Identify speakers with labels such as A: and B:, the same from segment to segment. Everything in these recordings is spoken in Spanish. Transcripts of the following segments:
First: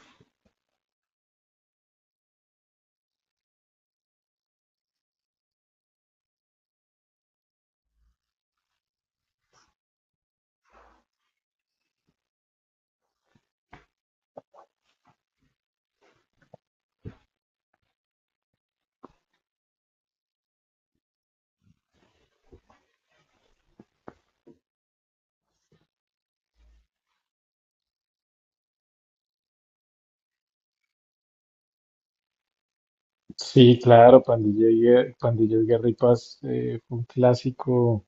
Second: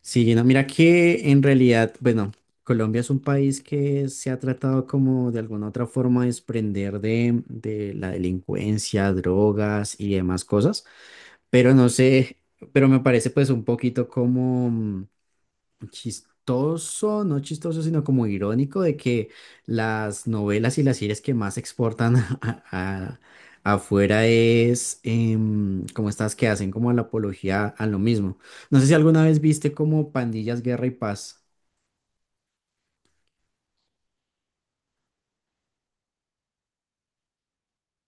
A: Sí, no, mira que en realidad, bueno, Colombia es un país que se ha tratado como de alguna otra forma de desprender de la delincuencia, drogas y demás cosas, pero no sé, pero me parece pues un poquito como, chistoso, no chistoso, sino como irónico de que las novelas y las series que más exportan a- a- afuera es como estas que hacen como la apología a lo mismo. No sé si alguna vez viste como Pandillas, Guerra y Paz.
B: Sí, claro, Pandilla Guerra y Paz, fue un clásico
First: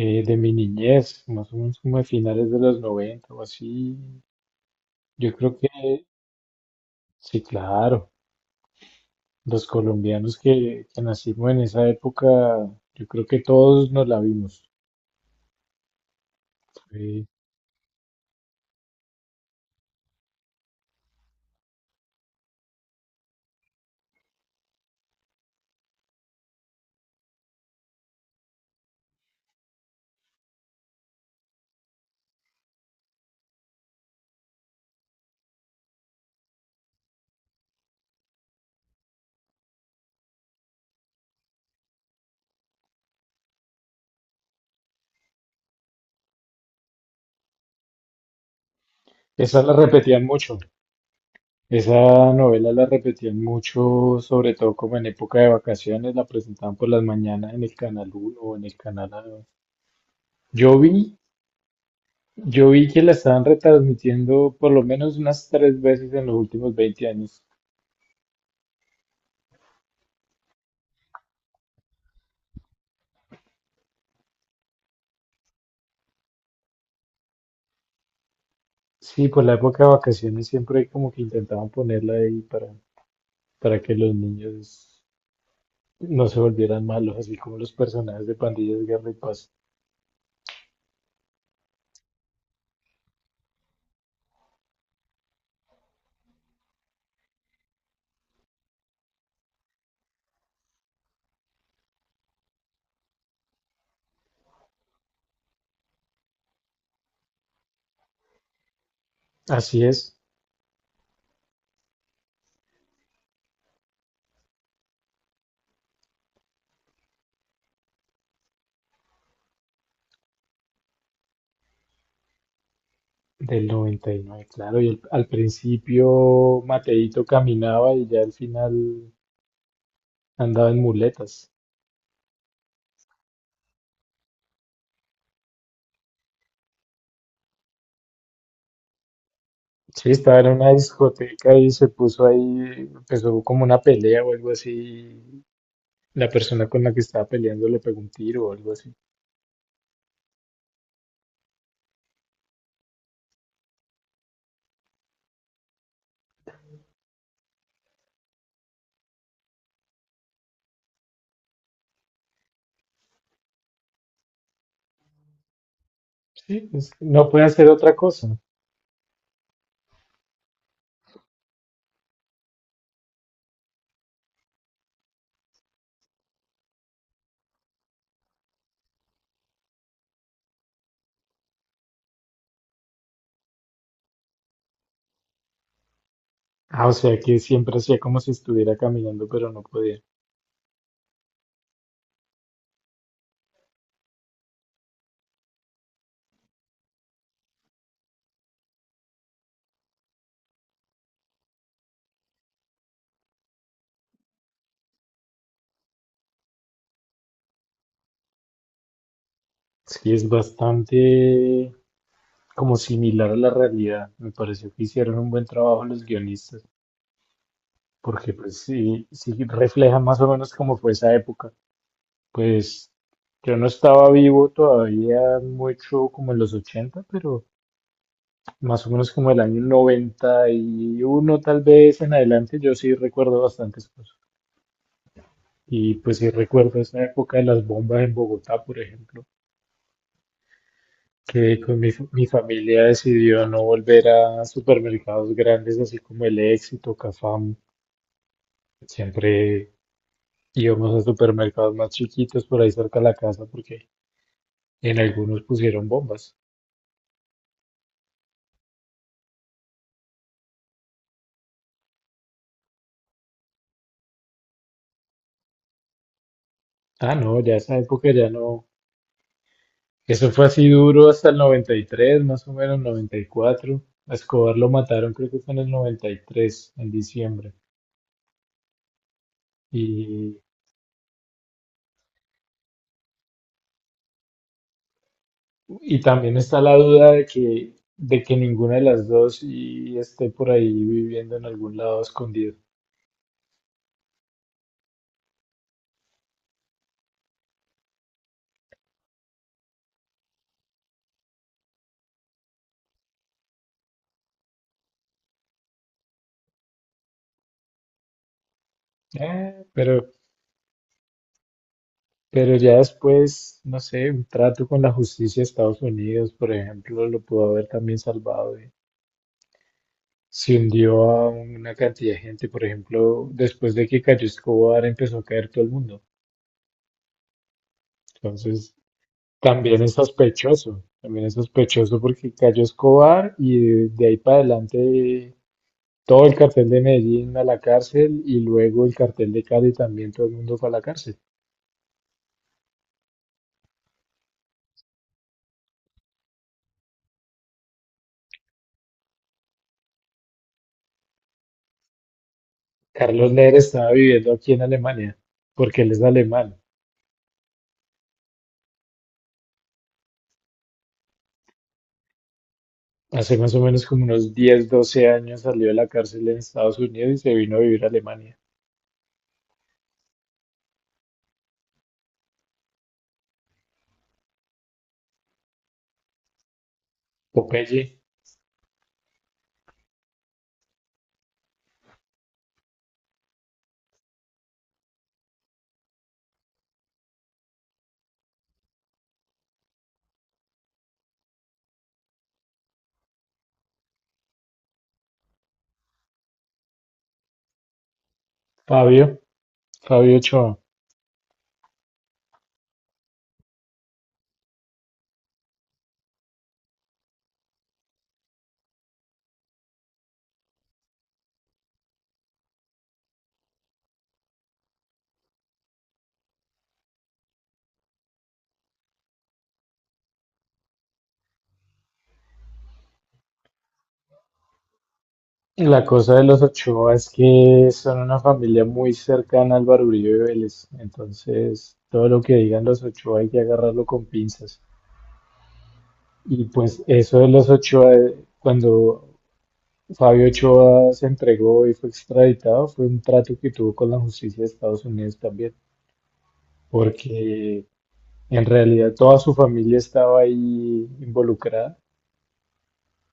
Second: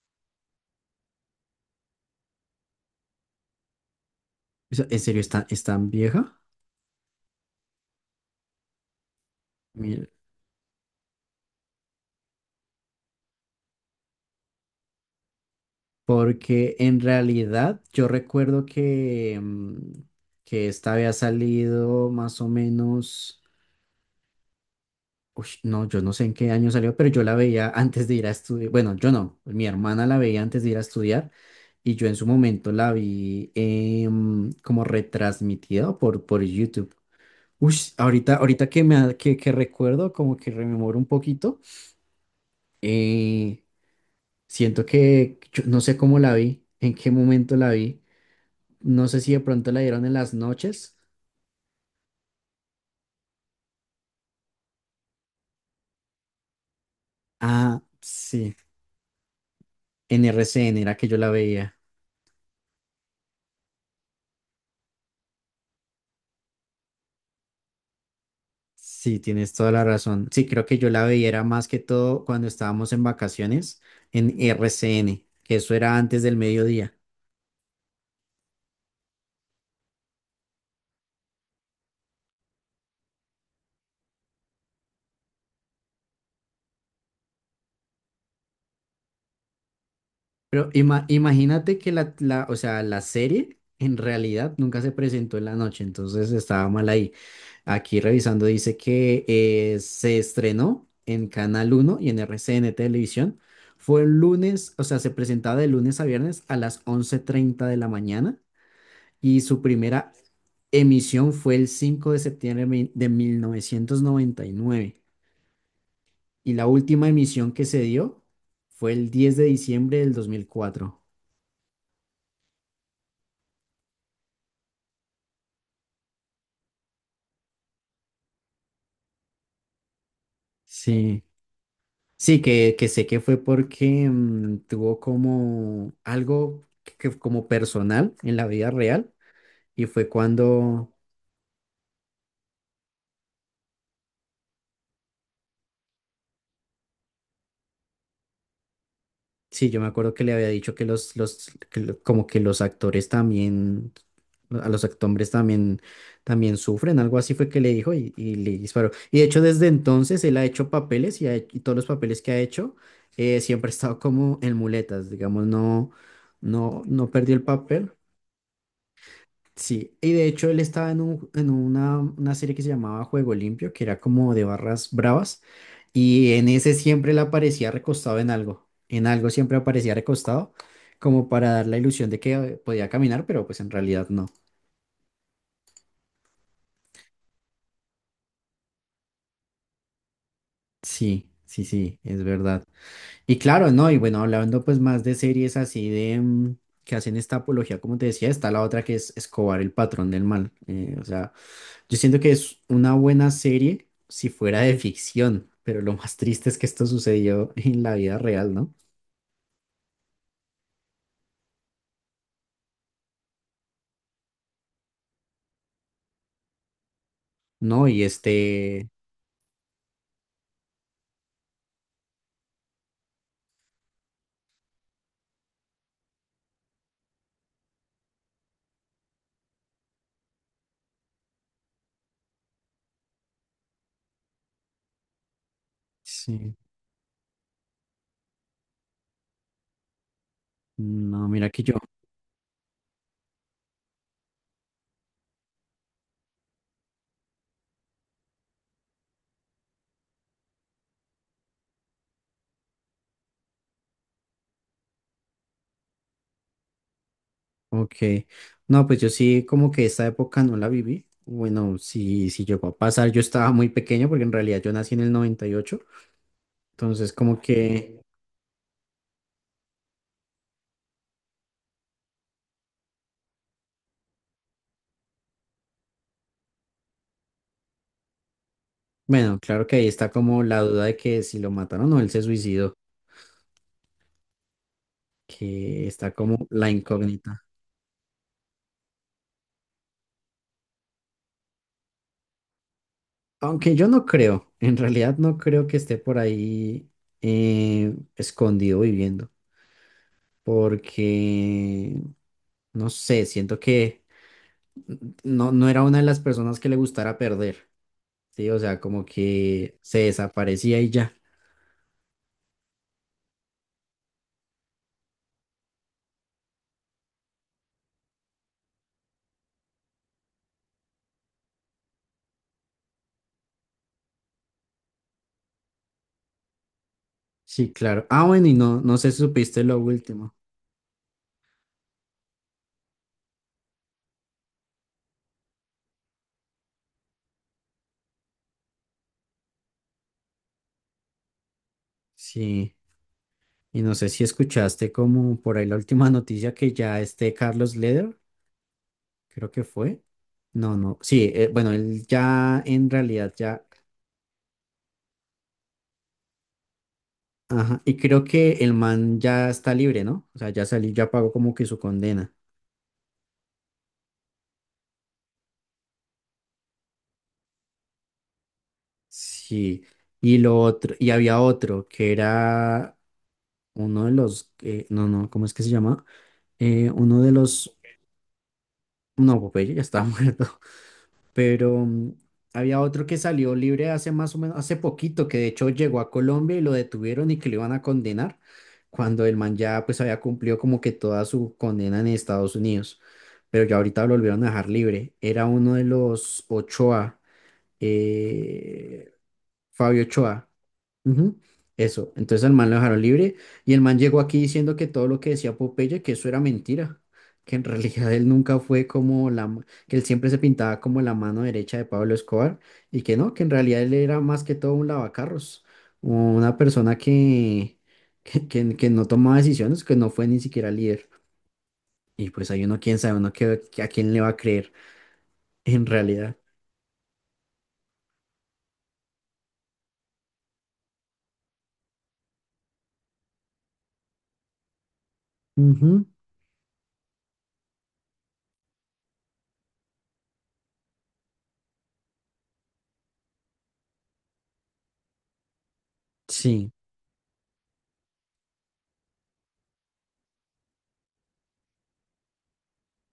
B: de mi niñez, más o menos como de finales de los 90 o así.
A: O sea, ¿en serio
B: Yo creo
A: es
B: que
A: tan vieja?
B: sí, claro, los
A: Mira,
B: colombianos que nacimos en esa época, yo creo que todos nos la vimos.
A: porque en
B: Fue-
A: realidad yo recuerdo que, que esta había salido más o menos. Uy, no, yo no sé en qué año salió, pero yo la veía antes de ir a estudiar. Bueno, yo no, mi hermana la veía antes de ir a estudiar y yo en su momento la vi como retransmitida por YouTube. Ush, ahorita, ahorita que, me, que recuerdo, como que rememoro un poquito, eh, siento que yo no sé cómo la vi, en qué momento la vi. No sé si de
B: Esa
A: pronto
B: la
A: la dieron en
B: repetían
A: las
B: mucho,
A: noches.
B: esa novela la repetían mucho, sobre todo como en época de vacaciones, la presentaban por las mañanas en el
A: Ah,
B: Canal Uno
A: sí,
B: o en el Canal A.
A: en
B: Yo
A: RCN
B: vi
A: era que yo la veía.
B: Yo vi que la estaban retransmitiendo por lo menos unas tres veces en los últimos veinte años.
A: Sí, tienes toda la razón. Sí, creo que yo la veía era más que todo cuando estábamos en vacaciones en RCN, que eso era antes del mediodía.
B: Sí, por la época de vacaciones siempre como que intentaban ponerla ahí para que los niños no se volvieran malos, así como los personajes de Pandillas, Guerra y Paz.
A: Pero imagínate que o sea, la serie en realidad nunca se presentó en la noche, entonces estaba mal ahí. Aquí revisando dice que se estrenó en Canal Uno y en RCN Televisión. Fue el lunes, o sea, se presentaba de lunes a viernes a las 11:30 de la mañana y su
B: Así
A: primera
B: es,
A: emisión fue el 5 de septiembre de novecientos noventa y nueve y la última emisión que se dio fue el 10 de diciembre del 2004.
B: del noventa y nueve, claro. Al principio Mateito caminaba y ya al final andaba en
A: Sí,
B: muletas.
A: sí, que sé que fue porque tuvo como algo que como personal en la vida real y fue
B: Sí, estaba en una
A: cuando.
B: discoteca y se puso ahí, empezó como una pelea o algo así. La persona con la que estaba peleando le pegó un tiro o algo así.
A: Sí, yo me acuerdo que le había dicho que que como que los actores también, a los actores también, también sufren, algo así fue que le dijo y le disparó. Y de hecho desde entonces él ha hecho papeles y, y todos los papeles que ha hecho siempre ha estado como en muletas, digamos, no,
B: Sí,
A: no,
B: pues
A: no
B: no
A: perdió el
B: puede hacer
A: papel.
B: otra cosa.
A: Sí, y de hecho él estaba en una serie que se llamaba Juego Limpio, que era como de barras bravas, y en ese siempre le aparecía recostado en algo siempre aparecía recostado, como para dar la ilusión de que podía caminar, pero pues en realidad no.
B: Ah, o sea que siempre hacía como si estuviera caminando, pero no podía.
A: Sí, sí, sí, es verdad. Y claro, no, y bueno, hablando pues más de series así de que hacen esta apología, como te decía, está la otra que es Escobar, el patrón del mal, o sea... Yo siento que es una buena serie si fuera de ficción, pero lo más triste es que esto sucedió en la vida real, ¿no?
B: Sí, es bastante como similar a la realidad. Me pareció que hicieron un buen trabajo los guionistas,
A: No, y
B: porque pues
A: este,
B: sí, sí refleja más o menos cómo fue esa época. Pues yo no estaba vivo todavía mucho como en los ochenta, pero más o menos como el año 91 tal vez en adelante, yo sí recuerdo bastantes cosas. Y pues sí
A: sí,
B: recuerdo esa época de las bombas en Bogotá, por ejemplo,
A: no, mira
B: que
A: que yo,
B: con mi familia decidió no volver a supermercados grandes así como El Éxito, Cafam. Siempre íbamos a supermercados más chiquitos por ahí cerca de la casa porque en algunos pusieron bombas.
A: ok, no, pues yo sí como que esta época no la viví, bueno, si, si llegó a pasar, yo estaba muy pequeño porque en realidad yo nací en el 98 entonces
B: Ah,
A: como
B: no, ya esa
A: que,
B: época ya no. Eso fue así duro hasta el 93, más o menos 94. A Escobar lo mataron, creo que fue en el 93, en diciembre.
A: bueno, claro que ahí está
B: Y
A: como la duda de que si lo mataron o él se suicidó, que
B: y
A: está
B: también
A: como
B: está
A: la
B: la duda
A: incógnita.
B: de que ninguna de las dos y esté por ahí viviendo en algún lado escondido.
A: Aunque yo no creo, en realidad no creo que esté por ahí escondido viviendo, porque no sé, siento que no, no era una de las personas que le gustara perder, ¿sí? O sea, como
B: Eh,
A: que se
B: pero,
A: desaparecía y ya.
B: pero ya después, no sé, un trato con la justicia de Estados Unidos, por ejemplo, lo pudo haber también salvado. Se hundió a una cantidad de gente, por ejemplo, después de que cayó Escobar empezó a caer todo el mundo.
A: Sí, claro. Ah, bueno, y
B: Entonces,
A: no, no sé si supiste lo último.
B: también es sospechoso porque Cayo Escobar y de ahí para adelante todo el cartel de Medellín a la cárcel, y luego el cartel de Cali también, todo el mundo fue a la cárcel.
A: Sí, y no sé si escuchaste como por ahí la última noticia que ya este Carlos Leder, creo que fue. No, no, sí, bueno, él ya en
B: Carlos
A: realidad
B: Ler
A: ya.
B: estaba viviendo aquí en Alemania porque él es alemán.
A: Ajá, y creo que el man ya está libre, ¿no? O sea, ya salió, ya pagó como que su condena.
B: Hace más o menos como unos 10, 12 años salió de la cárcel en Estados Unidos y se vino a vivir a Alemania.
A: Sí. Y lo otro, y había otro que era uno de los, no, no, ¿cómo es que se llama? Uno de los,
B: Popeye,
A: no, Popeye ya estaba muerto. Pero había otro que salió libre hace más o menos, hace poquito, que de hecho llegó a Colombia y lo detuvieron y que lo iban a condenar, cuando el man ya pues había cumplido como que toda su condena en Estados Unidos, pero ya ahorita lo volvieron a dejar libre. Era uno de los Ochoa, eh,
B: Fabio,
A: Fabio
B: Fabio
A: Ochoa.
B: Ochoa.
A: Ujú, eso, entonces al man lo dejaron libre y el man llegó aquí diciendo que todo lo que decía Popeye, que eso era mentira, que en realidad él nunca fue como que él siempre se pintaba como la mano derecha de Pablo Escobar y que no, que en realidad él era más que todo un lavacarros, una persona que, que, que no tomaba decisiones, que no fue ni siquiera líder. Y pues hay uno, quién sabe, uno que a quién le va a creer
B: La
A: en
B: cosa de
A: realidad.
B: los Ochoa es que son una familia muy cercana al Álvaro Uribe Vélez, entonces todo lo que digan los Ochoa hay que agarrarlo con pinzas.
A: Ujú,
B: Y pues eso de los Ochoa, cuando Fabio Ochoa se entregó y fue extraditado, fue un trato que tuvo con la justicia de Estados Unidos también,
A: sí,
B: porque en realidad toda su familia estaba ahí involucrada.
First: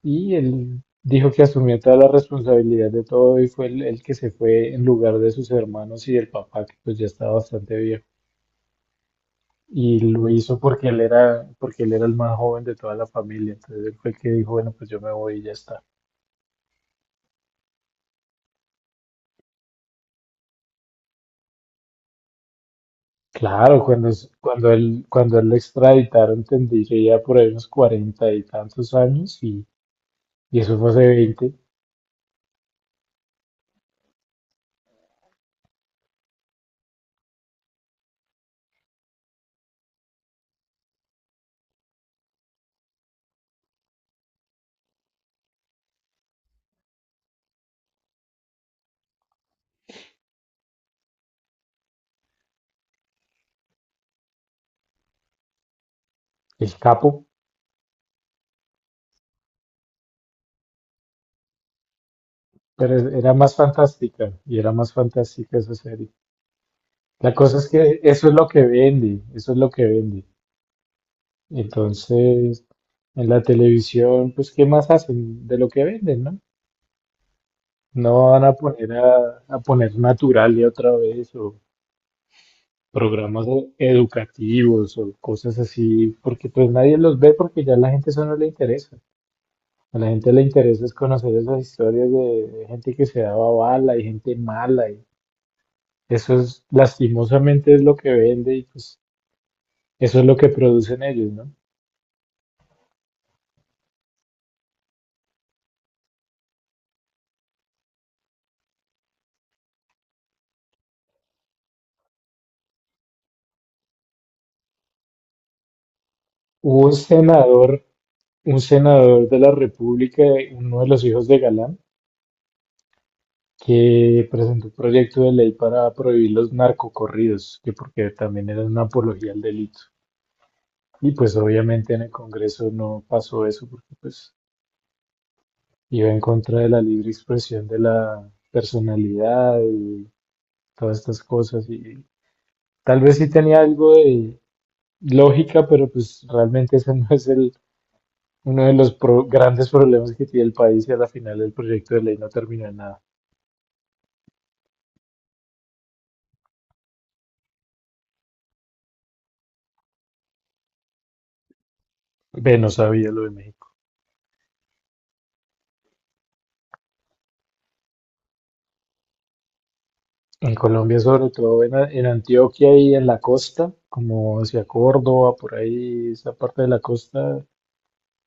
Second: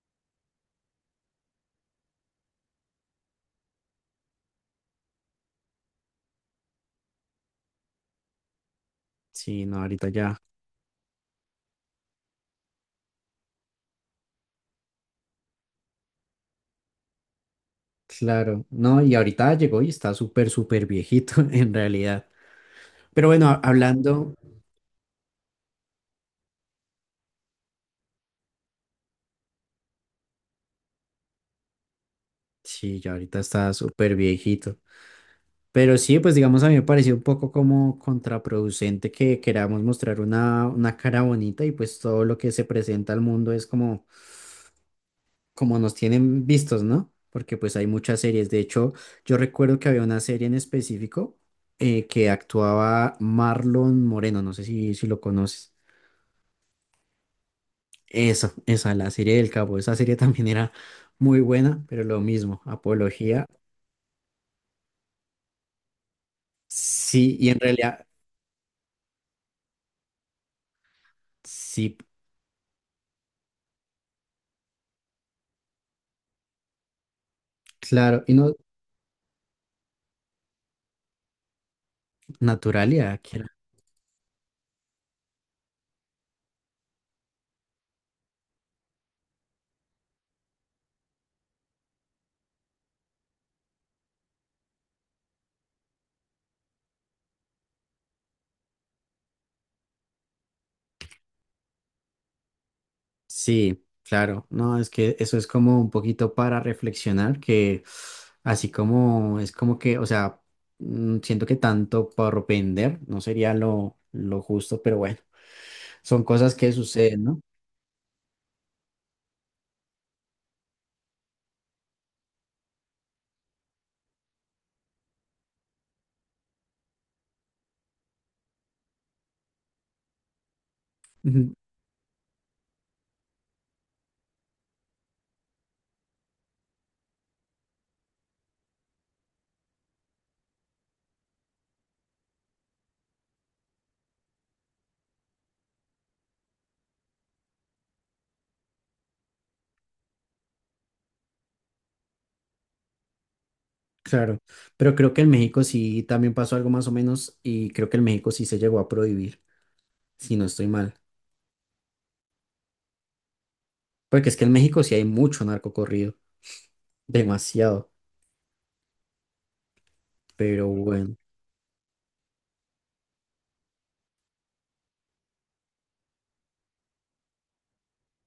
B: Y él dijo que asumía toda la responsabilidad de todo y fue el que se fue en lugar de sus hermanos y del papá, que pues ya estaba bastante viejo.
A: sí, no,
B: Y
A: ahorita
B: lo
A: ya.
B: hizo porque porque él era el más joven de toda la familia. Entonces él fue el que dijo, bueno, pues yo me voy y ya está.
A: Claro, no, y ahorita llegó y está súper, súper viejito en realidad. Pero bueno,
B: Claro,
A: hablando,
B: cuando él lo extraditaron, entendí que ya por ahí unos cuarenta y tantos años, y eso fue hace veinte.
A: sí, ya ahorita está súper viejito. Pero sí, pues digamos, a mí me pareció un poco como contraproducente que queramos mostrar una cara bonita y pues todo lo que se presenta al mundo es como, como nos tienen vistos, ¿no? Porque pues hay muchas series. De hecho, yo recuerdo que había una serie en específico que actuaba Marlon Moreno, no sé si, si lo conoces.
B: El Capo,
A: Esa, la serie del Capo, esa serie también era muy buena, pero lo mismo,
B: pero era
A: apología,
B: más fantástica, y era más fantástica esa serie. La
A: sí, y
B: cosa
A: en
B: es que
A: realidad,
B: eso es lo que vende, eso es lo que vende.
A: sí,
B: Entonces, en la televisión, pues ¿qué más hacen de lo que venden, no? No
A: claro, y
B: van a
A: no,
B: poner a poner Naturalia otra vez o
A: naturalidad, que
B: programas
A: era.
B: educativos o cosas así, porque pues nadie los ve porque ya a la gente eso no le interesa. A la gente le interesa es conocer esas historias de gente que se daba bala y gente mala, y eso es lastimosamente es lo que vende y pues eso es lo que producen ellos, ¿no?
A: Sí, claro, no, es que eso es como un poquito para reflexionar, que así como es como que, o sea, siento que tanto por vender no sería lo justo, pero bueno, son cosas que
B: Hubo
A: suceden, ¿no?
B: un senador de la República, uno de los hijos de Galán, que presentó un proyecto de ley para prohibir los narcocorridos, que porque también era una apología al delito. Y pues obviamente en el Congreso no pasó eso porque pues iba en contra de la libre expresión de la personalidad y todas estas cosas. Y tal vez sí tenía algo de lógica, pero pues realmente ese no es el uno de los grandes problemas que tiene el país, y a la final el proyecto de ley no terminó en nada.
A: Claro, pero creo que en México sí también pasó algo más o menos y creo que en México sí se llegó a prohibir, si no estoy mal.
B: Ve, no sabía lo de México.
A: Porque es que en México sí hay mucho narco corrido, demasiado,
B: En
A: pero
B: Colombia,
A: bueno,
B: sobre todo en en Antioquia y en la costa, como hacia Córdoba, por ahí, esa parte de la costa,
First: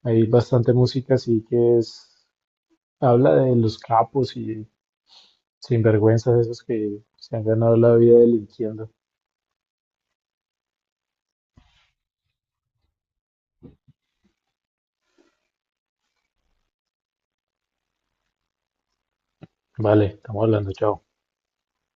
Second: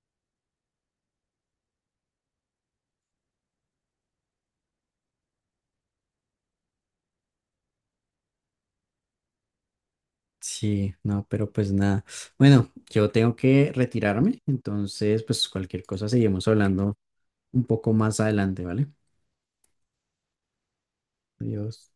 B: hay bastante música así, que es, habla de los capos y sinvergüenzas esos que se han ganado la vida delinquiendo.
A: sí, no, pero pues nada. Bueno, yo tengo que retirarme, entonces pues cualquier cosa seguimos hablando un poco más adelante, ¿vale?
B: Vale, estamos hablando, chao.
A: Adiós.